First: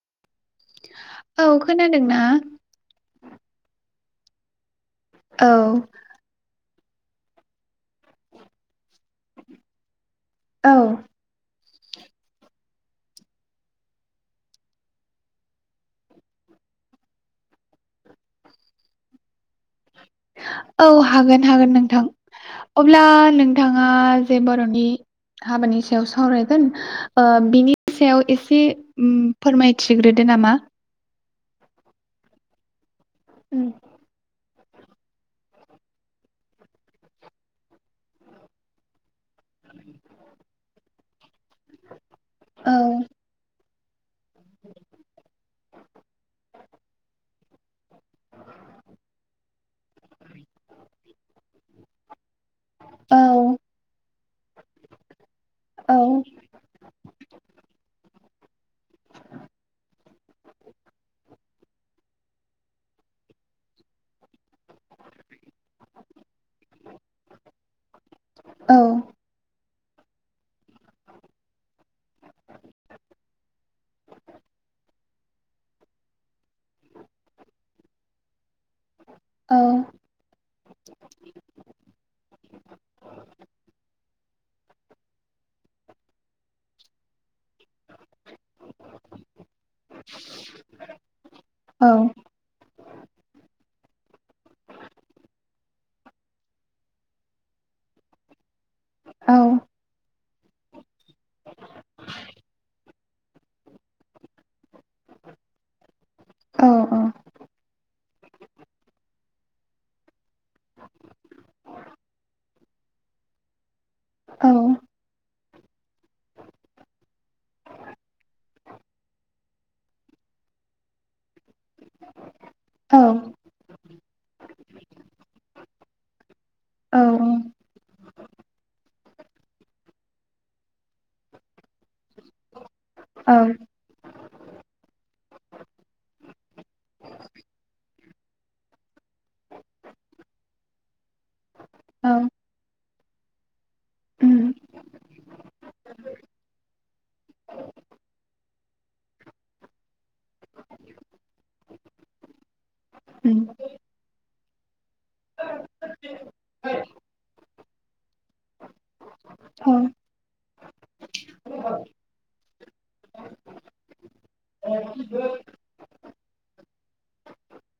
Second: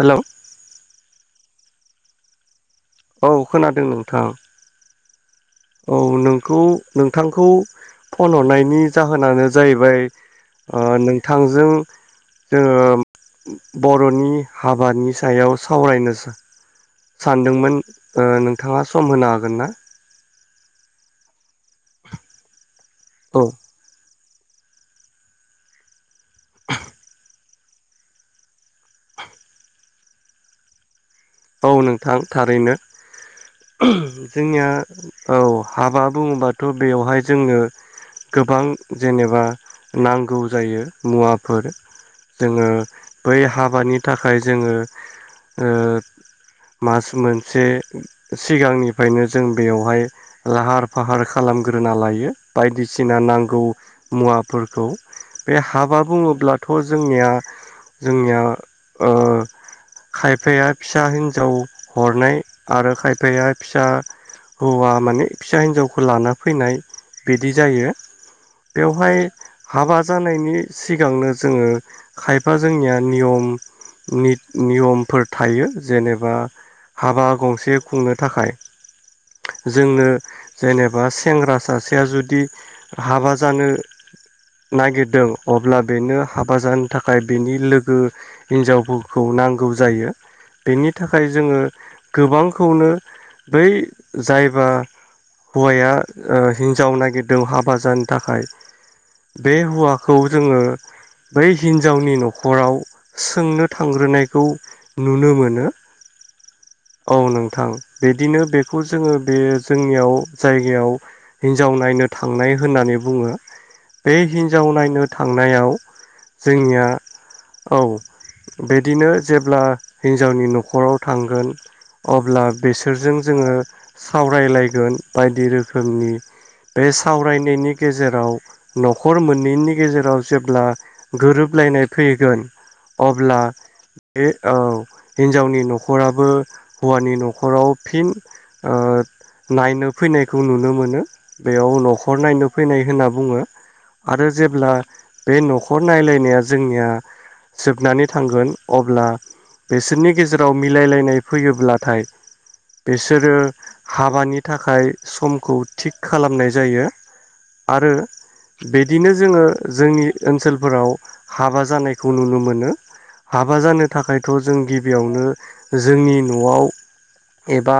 Hello औ खोनादोंना? औ खोनादों नोंथां। औ नोंखौ नोंथांखौ फन हरनायनि जाहोनानो जाहैबाय औ ओ नोंथांजों जोङो बर'नि हाबानि सायाव सावरायनो सा-सानदोंमोन ओ नोंथाङा सम होनो हा औ हागोन। हागोन नोंथां अब्ला औ नोंथाङा से बर'नि हाबानि सायाव सावरायगोन बिनि सायाव एसे फोरमायथिग्रोदो नामा? औ नोंथां थारैनो। जोंनिया औ, हाबा बुबाथ' बेवहाय जोङो गोबां जेनोबा नांगौ जायो। मुवा फोर जोङो औ बै हाब मानि थाखाय जोङो ओ मास मोनसे सिगांनिफ्रायनो जों बेवहाय लाहार फाहार खालामग्रोना लायो, औ बायदिसिना नांगौ मुवाफोरखौ बे औ हाबा बुङोब्लाथ' जोंनिया जोंनिया ओ खायफाया फिसा हिन्जाव हरनाय आरो खायफाया फिसा हौवा माने फिसा हिन्जावखौ लाना फैनाय बिदि जायो औ बेवहाय हाबा जानायनि सिगांनो जोंङो खायफा जोंनिया नियम नि-नियमफोर थायो। जेनेबा हाबा गंसे खुंनो थाखाय औ जोंनो जेनेबा सेंग्रा सासेया जुदि हाबा जानो नागिरदों अब्ला बेनो हाबा जानो थाखाय बेनि लोगो हिन्जावफोरखौ नांगौ जायो। बेनि थाखाय जोङो औ गोबांखौनो बै जायबा हौवाया ओ हिन्जाव नागिरदों हाबा जानो थाखाय औ बे हौवाखौ जोङो बै हिन्जावनि न'खराव सोंनो थांग्रोनायखौ नुनो मोन नो, औ नोंथां बिदिनो बेखौ जोङो बे जोंनियाव जायगायाव हिन्जाव नायनो थांनाय होननानै बुंङो। बे हिन्जाव नायनो था थांनायाव जोंनिया औ बेदिनो जेब्ला हि न्जावनि नखराव थांगोन अब्ला औ बेसोरजों जोङो सावरायलायगोन बायदि रोखोमनि बे औ सावरायनायनि गेजेर राव नखर मोन्नैनि गेजेराव जेब्ला गोरोबलायनाय फैगोन औ अब्ला ए औ। हिन्जावनि न'खराबो हौवानि न'खराव फिन ओ नायनो फैनायखौ नुनो मोनो बेयाव औ न'खर नायनो फैनाय होनना बुङो आरो उम जेब्ला बे नखर नायलायनाया जोंनिया जोबनानै थांगोन अब्ला बे सो नि गेजेराव मिलायलायनाय फैयोब्लाथाय बिसोरो उम हाबानि थाखाय समखौ थिग खालामनाय जायो आरो बेदिनो जोङो औ जोंनि ओनसोल फोराव हाबा जानायखौ नुनो मोनो, हाबा जानो थाखायथ' जों बेयावनो जोंनि नआव एबा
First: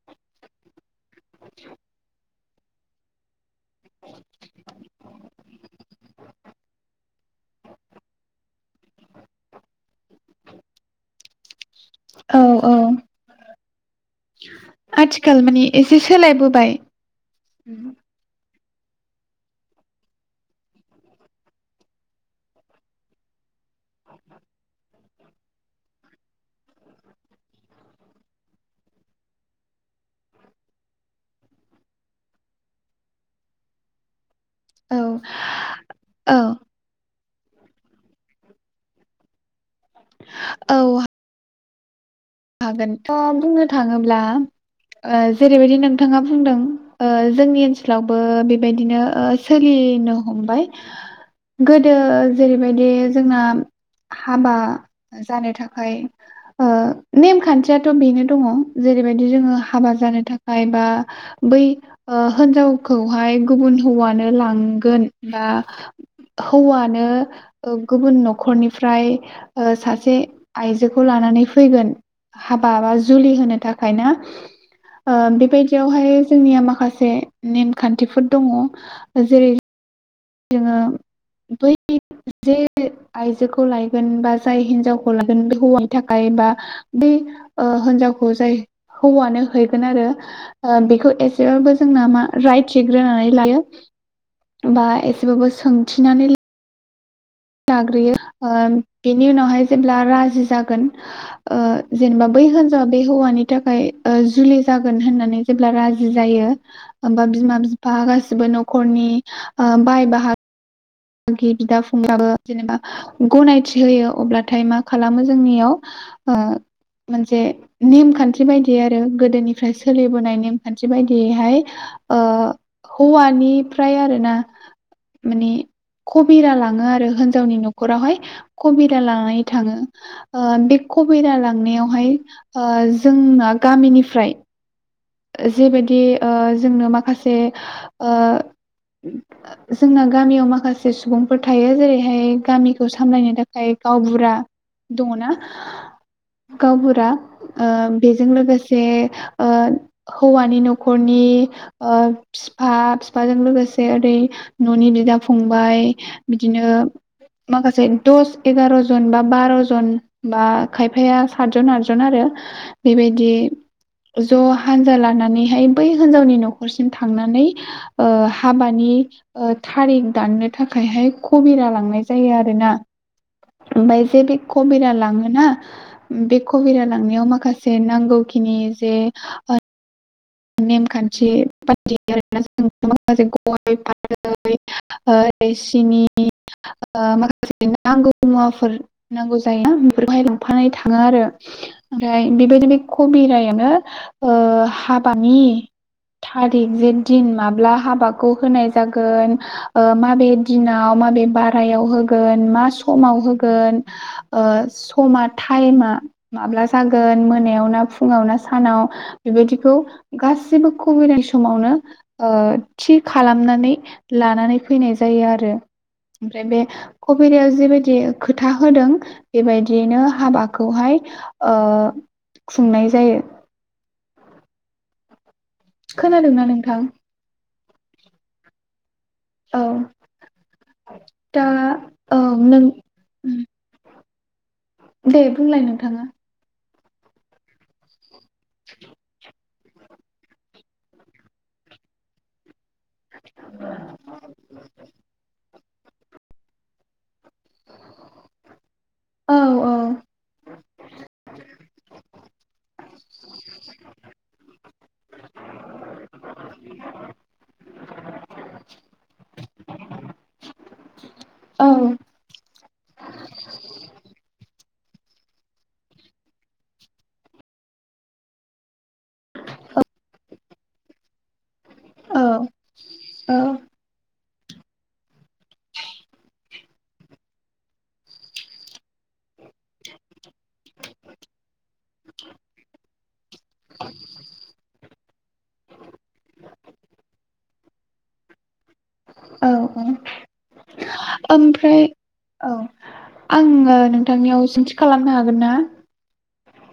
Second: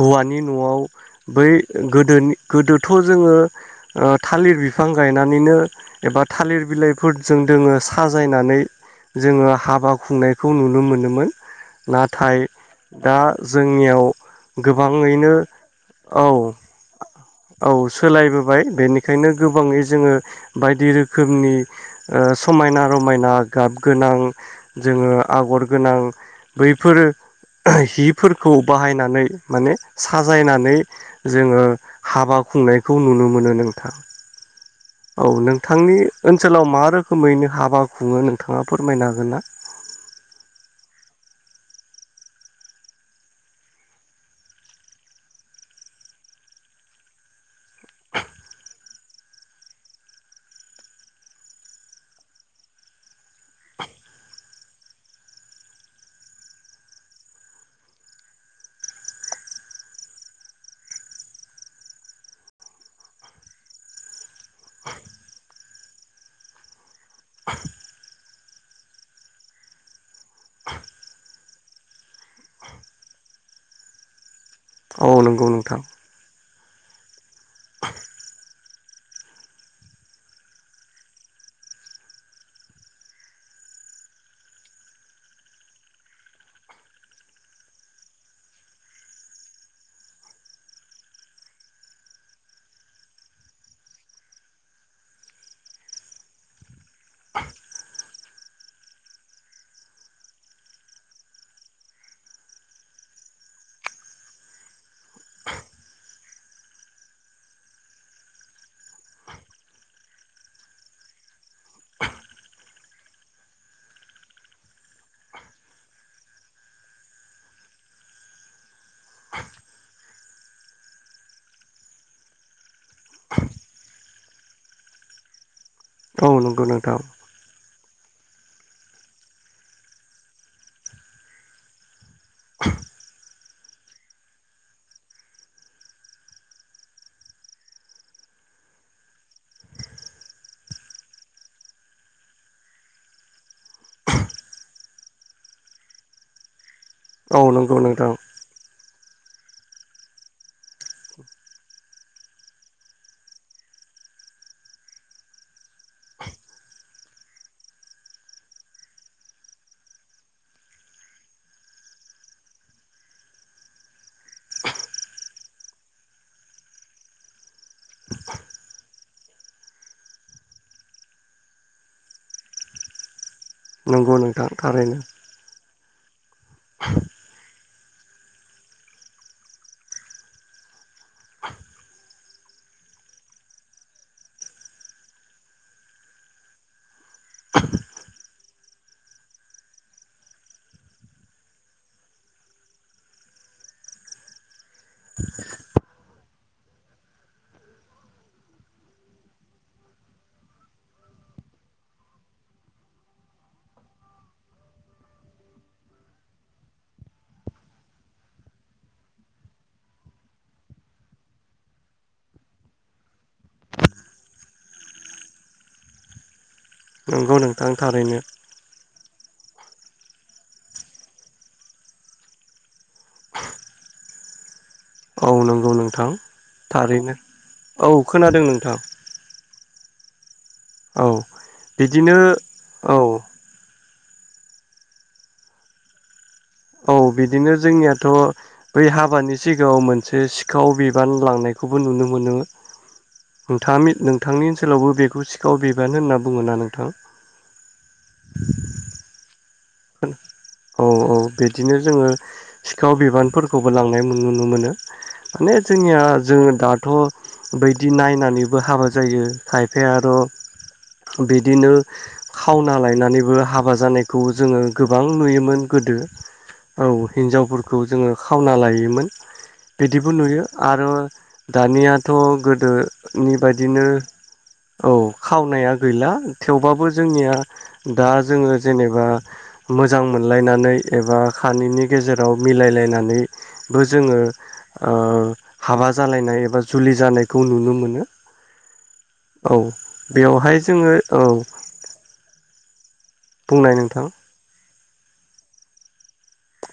हौवानि नआव बै गोदोनि गोदोथ जोंङो ओ थालिर बिफां गायनानैनो एबा थालिर बिलाइफोरजों जोंङो साजायनानै जोंङो हाबा खुंनायखौ नुनो मोनोमोन औ नाथाय औ दा जोंनियाव गोबाङैनो आथिखाल माने एसे औ सोलायबोबाय औ सोलायबोबाय बेनिखायनो गोबाङै जोंङो बायदि रोखोमनि ओ समायना रमायना गाब गोनां जोंङो आगर गोनां बैफोर हिफोरखौ बाहायनानै माने साजायनानै जोङो हाबा खुंनायखौ नुनो मोनो नोंथां औ नोंथांनि औ ओनसोलाव मा रोखोमैनो हाबा खुङो नोंथाङा फोरमायनो हागोन ना औ हागोन थ' बुंनो थाङोब्ला ओ जेरैबायदि नोंथाङा बुंदों ओ जोंनि ओनसोलावबो बेबायदिनो ओ सोलिनो हमबाय गोदो जेरैबायदि जोंना हाबा जानो थाखाय ओ नेमखान्थियाथ' बेनो दङ जेरैबायदि जोङो हाबा जानो थाखाय बा बै ओ हिनजावखौहाय गुबुन हौवानो लांगोन बा हौवानो नों ओ गुबुन न' खरनिफ्राय ओ सासे आइजोखौ लानानै फैगोन हाबा बा जुलि होनो थाखाय नो औ ओ नंगौ नोंथां बेबायदियावहाय जोंनिया मा खासे नेमखान्थिफोर दङ ओ जेरै जोङो बै जे आइजोखौ लायगोन बा जाय हिनजावखौ लागोन बे हौवानि थाखाय बा बै ओ होनजावखौ जाय हौवानो हैगोन आरो ओ बेखौ एसेबाबो जोंना मा राय थिग्रोनानै लायो बा एसे बाबो सोंथिनानै लाग्रोयो ओ बेनि उनावहाय जेब्ला राजि जागोन ओ जेनेबा बै होनजावा बे हौवानि थाखाय ओ जुलि जा गोन होननानै जेब्ला राजि जायो ओमबा बिमा बिफा गासिबो न'खरनि ओ बाय बाहा गि बिदा फंबाबो जेनेबा गनायथि होयो अब्लाथाय मा खालामो जोंनियाव ओ मोनसे नेमखान्थि बायदि दि आरो गोदोनिफ्राय सोलिबो- नाय नेम खान्थि बायदियैहाय ओ हौवानिफ्राय आरो- ना माने औ कबिरा नंगौ लाङो नोंथां आरो होनजावनि न'- खरावहाय कबिरा लांनानै थाङो ओ बे कबिरा लांनायावहाय ओ जोंना गामिनिफ्राय जेबायदि ओ जोंनो माखासे ओ जोंना गामियाव माखासे सुबुंफोर थायो जेरैहाय गामिखौ सामलायनो थाखाय गावबुरा दङना गावबुरा औ ओ नंगौ नोंथां बेजों लोगोसे से ओ हौवानि न'खरनि ओ फिफा फिफाजों लोगोसे ओरै न'नि बिदा फंबाय बिदिनो माखासे दस एगार'जन बा बार'जन बा खायफाया सातजन आदजन आरो बेबायदि ज' हानजा लानानैहाय बै होनजावनि न'खरसिम थांनानै ओ हाबानि ओ थारिख दाननो थाखायहाय खबिरा लांनाय जायो आरोना ओमफाय नंगौ जे बे नोंथां कबिरा थारैनो लाङोना बे कबिरा लांनायाव माखासे नांगौखिनि जे ओ नेमखान्थि बायदि आरोना जों [unintelligible] माखासे गय फाथै ओरै सिनि ओ माखासे नांगौ मुवाफोर नांगौ जायोना बेफोरखौहाय लांफानानै थाङो आरो ओमफ्राय बेबायदि बे कबिरायावनो ओ हाफ बानि थारिख जे दिन माब्ला हाबाखौ होनाय जागोन ओ माबे दिनाव माबे बारायाव होगोन मा समाव होगोन ओ समा टाइमा माब्ला जागोन मोनायाव ना फुङाव ना सानाव बेबायदिखौ गासिबो कभिराय समावनो ओ थि खालामनानै लानानै फैनाय जायो आरो ओमफ्राय बे नंगौ कबिरायाव नोंथां जेबायदि थारैनो खोथा होदों बेबायदियैनो हाबाखौहाय ओ खुंनाय जायो। औ नंगौ नोंथां खोनादोंना नों? थारैनो। औ खोनादों नोंथां। औ औ दा बिदिनो औ नों औ दे बुंलाय नोंथांङा? औ बिदिनो जोंनियाथ' बै हाबानि सिगाङाव मोनसे सिखाव बिबान लांनायखौबो नुनो मोनो। नोंथाङा मि नोंथांनि ओनसोलावबो बेखौ सिखाव बे गोन होनना बुङोना नोंथां? जो औ औ [unintelligible] खोन‌ अ अ बिदिनो जोंङो सिखाव बिबानफोरखौबो लांनाय नुनो मोनो माने जोंनिया जोङो दाथ' बैदि नायनानैबो हाबा जायो खायफाया आर' बिदिनो खा खावना लायनानैबो हाबा जानायखौ जोंङो गोबां नुयोमोन गोदो। औ हिन्जावफोरखौ जोंङो खावना लायोमोन। बिदिबो नुयो। आर' दानियाथ' औ गोदोनि औ बायदिनो औ खावनाया गैला थेवबाबो जोंनिया दा जोंङो जेनेबा मोजां मोनलायनानै एबा खानिनि गेजेराव मिलायलायनानैबो जोङो ओ हाबा जालायनाय एबा जुलि जानायखौ नुनो मोनो औ बेवहाय जोङो औ ओमफ्राय बुंनाय आंङो नोंथां नोंथांनियाव सोंथि खालामनो हागोन ना?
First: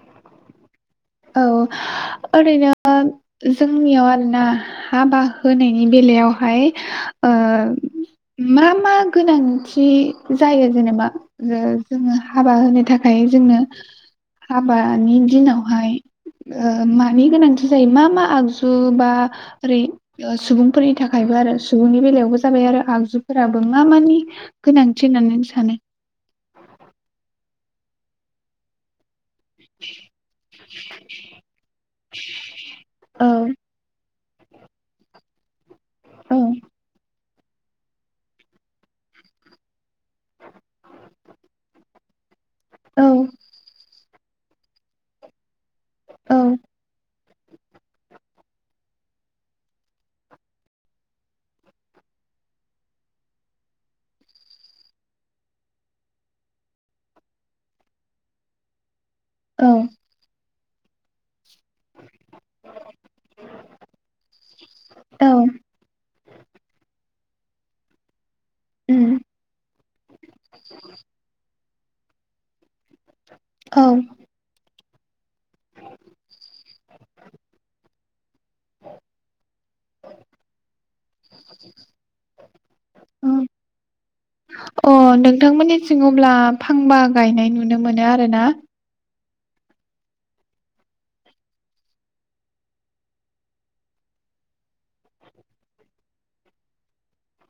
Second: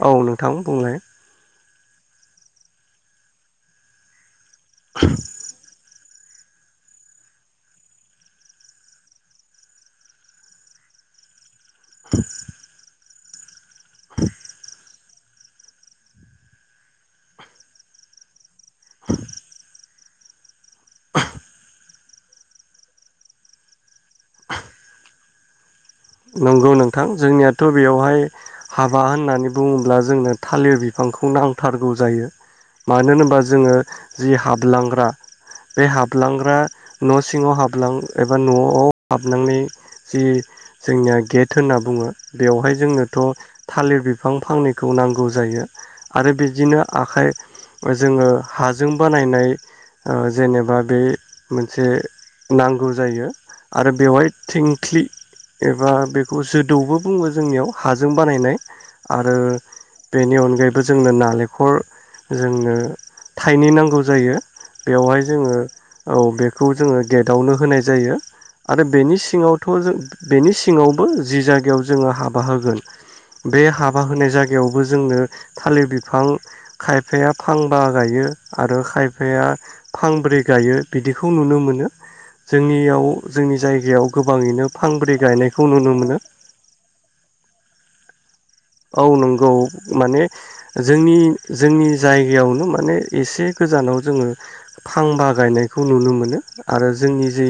औ नोंथां बुंलाय? औ ओरैनो जोंनियाव आरो ना हाबा होनायनि बेलायाव हाय ओ मा मा गोनांथि जायो जेनेबा? जो जोङो हाबा होनो थाख हाय जोंनो हाबा दानि दिनावहाय मानि गोनांथि जायो मा मा आगजु ओ बा ओरै ओ सुबुं फोरनि थाखायबो आरो सुबुंनि बेलायावबो जाबाय आरो आगजुफोरा बो मानि गोनांथि होननानै आं सानो सानो। नंगौ नोंथां, जोंनियाथ' बेवहाय हाब बा होननानै बुङोब्ला जोंनो, थालिर बिफांखौ नांथारगौ जायो। मानो औ होनोबा जोङो जि हाबलांग्रा बे औ हाबलांग्रा न' सिङाव हाबलां, एबा न'आव हाबनांनाय जि जोंनिया गेट होनना बुङो। बेवहाय औ जोंनोथ' थालिर बि बिफां फांनैखौ नांगौ जायो। आरो औ बिदिनो आखाइ जोङो हाजों बानायनाय ओ जेनेबा बे मोनसे नांगौ जायो आरो बेवहाय थिंख्लि एबा बेखौसो दौहो बुङो जोंनियाव, हाजों बानायनाय। आरो औ बेनि अनगायैबो जोंनो नालेंखर जोंनो थानै नांगौ जायो, बेवहाय औ जोङो औ बेखौ जोङो गेटआनो होनाय जायो। आरो बेनि उम सिङाथ' जों बेनि सिङाबो जि जायगायाव जोङो हाबा होगोन। बे औ हाबा होनाय जायगायाव बो, जोंनो थालिर बिफां खायफाया फांबा गायो आरो खायफाया फांब्रै गायो, बिदिखौ नुनो मोनो जोंनियाव औ जोंनि जायगायाव गोबांयैनो। अ' नोंथांमोनिथिं अब्ला फांबा गायनाय नुनो मोनो आरो, ना औ नं गौ माने जोंनि, जोंनि जायगायावनो माने एसे गोजानाव जोङो फांबा गायनायखौ नुनो मोनो आरो जोंनि जि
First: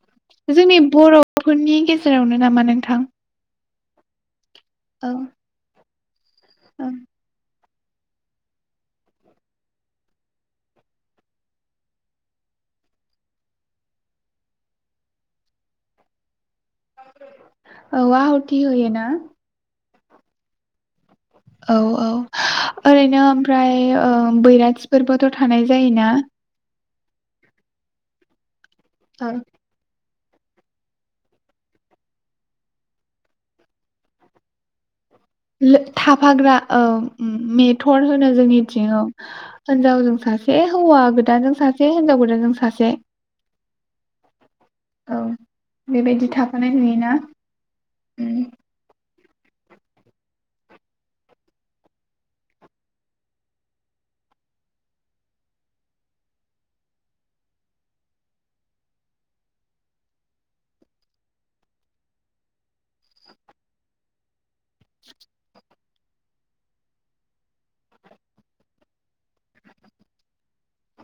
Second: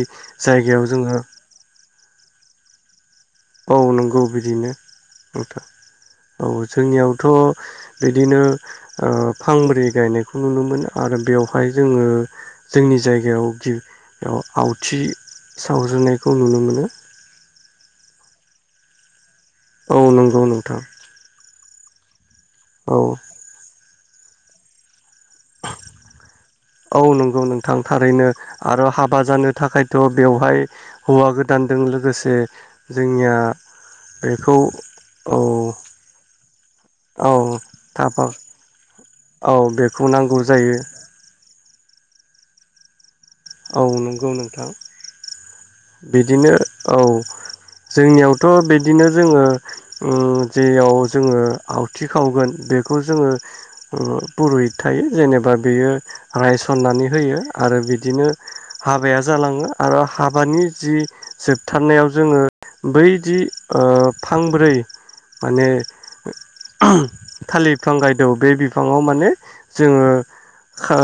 जोंनि जायगायाव जोङो बर'फोरनि गेजेरावनो नामा नोंथां? औ, नंगौ बि बिदिनो औ नोंथां औ, जोंनियाथ' बिदिनो ओ फांब्रै गायनायखौ नुनो मोनो आरो बेवहाय जोङो, जोंनि जायगायाव गि आवथि सावजेनायखौ नुनो मोन औ, आउथ थिहोयो ना? औ नंगौ नोंथां। औ औ औ ओरैनो ओमफ्राय ओ बैराथिफोरबोथ' थानाय जायोना? औ नंगौ नोंथां थारैनो। आरो हाबा औ जानो थाखाय थ' बेवहाय हौवा गोदानदों लोगोसे जोंनिया बेखौ औ लो थाफाग्रा ओ औ मेथर थाफा होनो जोंनिथिङाव औ बेखौ हिनजावजों नांगौ सासे जायो हौवा गोदान जों सासे हिनजाव गोदान जों सासे। औ नंगौ नोंथां। औ बेबायदि बिदिनो थाफानाय औ नुयोना उम जोंनियावथ' बिदिनो जोंडो उम्म जेराव जोंडो आवाथि सावगोन बेखौ जोंडो फुरुहिथ थायो जेन'बा बियो रायसन नानै होयो आरो बिदिनो हाबाया जालांडो आरो हा बानि जि जोबथारनायाव जोङो बै जि फांब्रै माने थालिर बिफां गायदौ बे बिफाङाव माने जोङो ओ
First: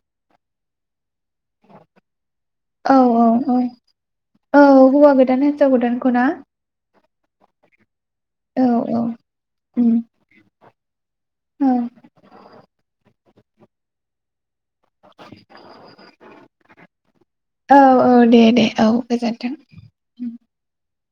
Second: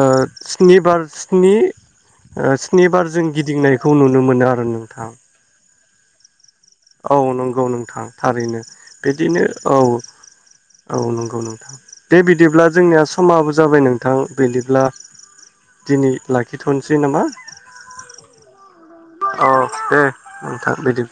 स्नि बार स्नि ओ औ स्निबार जों औ गिदिंनायखौ नुनो मोनो आरो औ नोंथां। हौवा गोदान हिनजाव गोदानखौ ना औ नंगौ नोंथां। थारैनो औ औ बिदिनो औ उम औ नंगौ औ नोंथां बे बिदिब्ला जोंनिया समाबो जाबाय नोंथां बेदि ब्ला दिनै लाखिथ'नोसै नामा औ औ दे दे औ। औ गोजोन्थों दे उम नोंथां बिदि।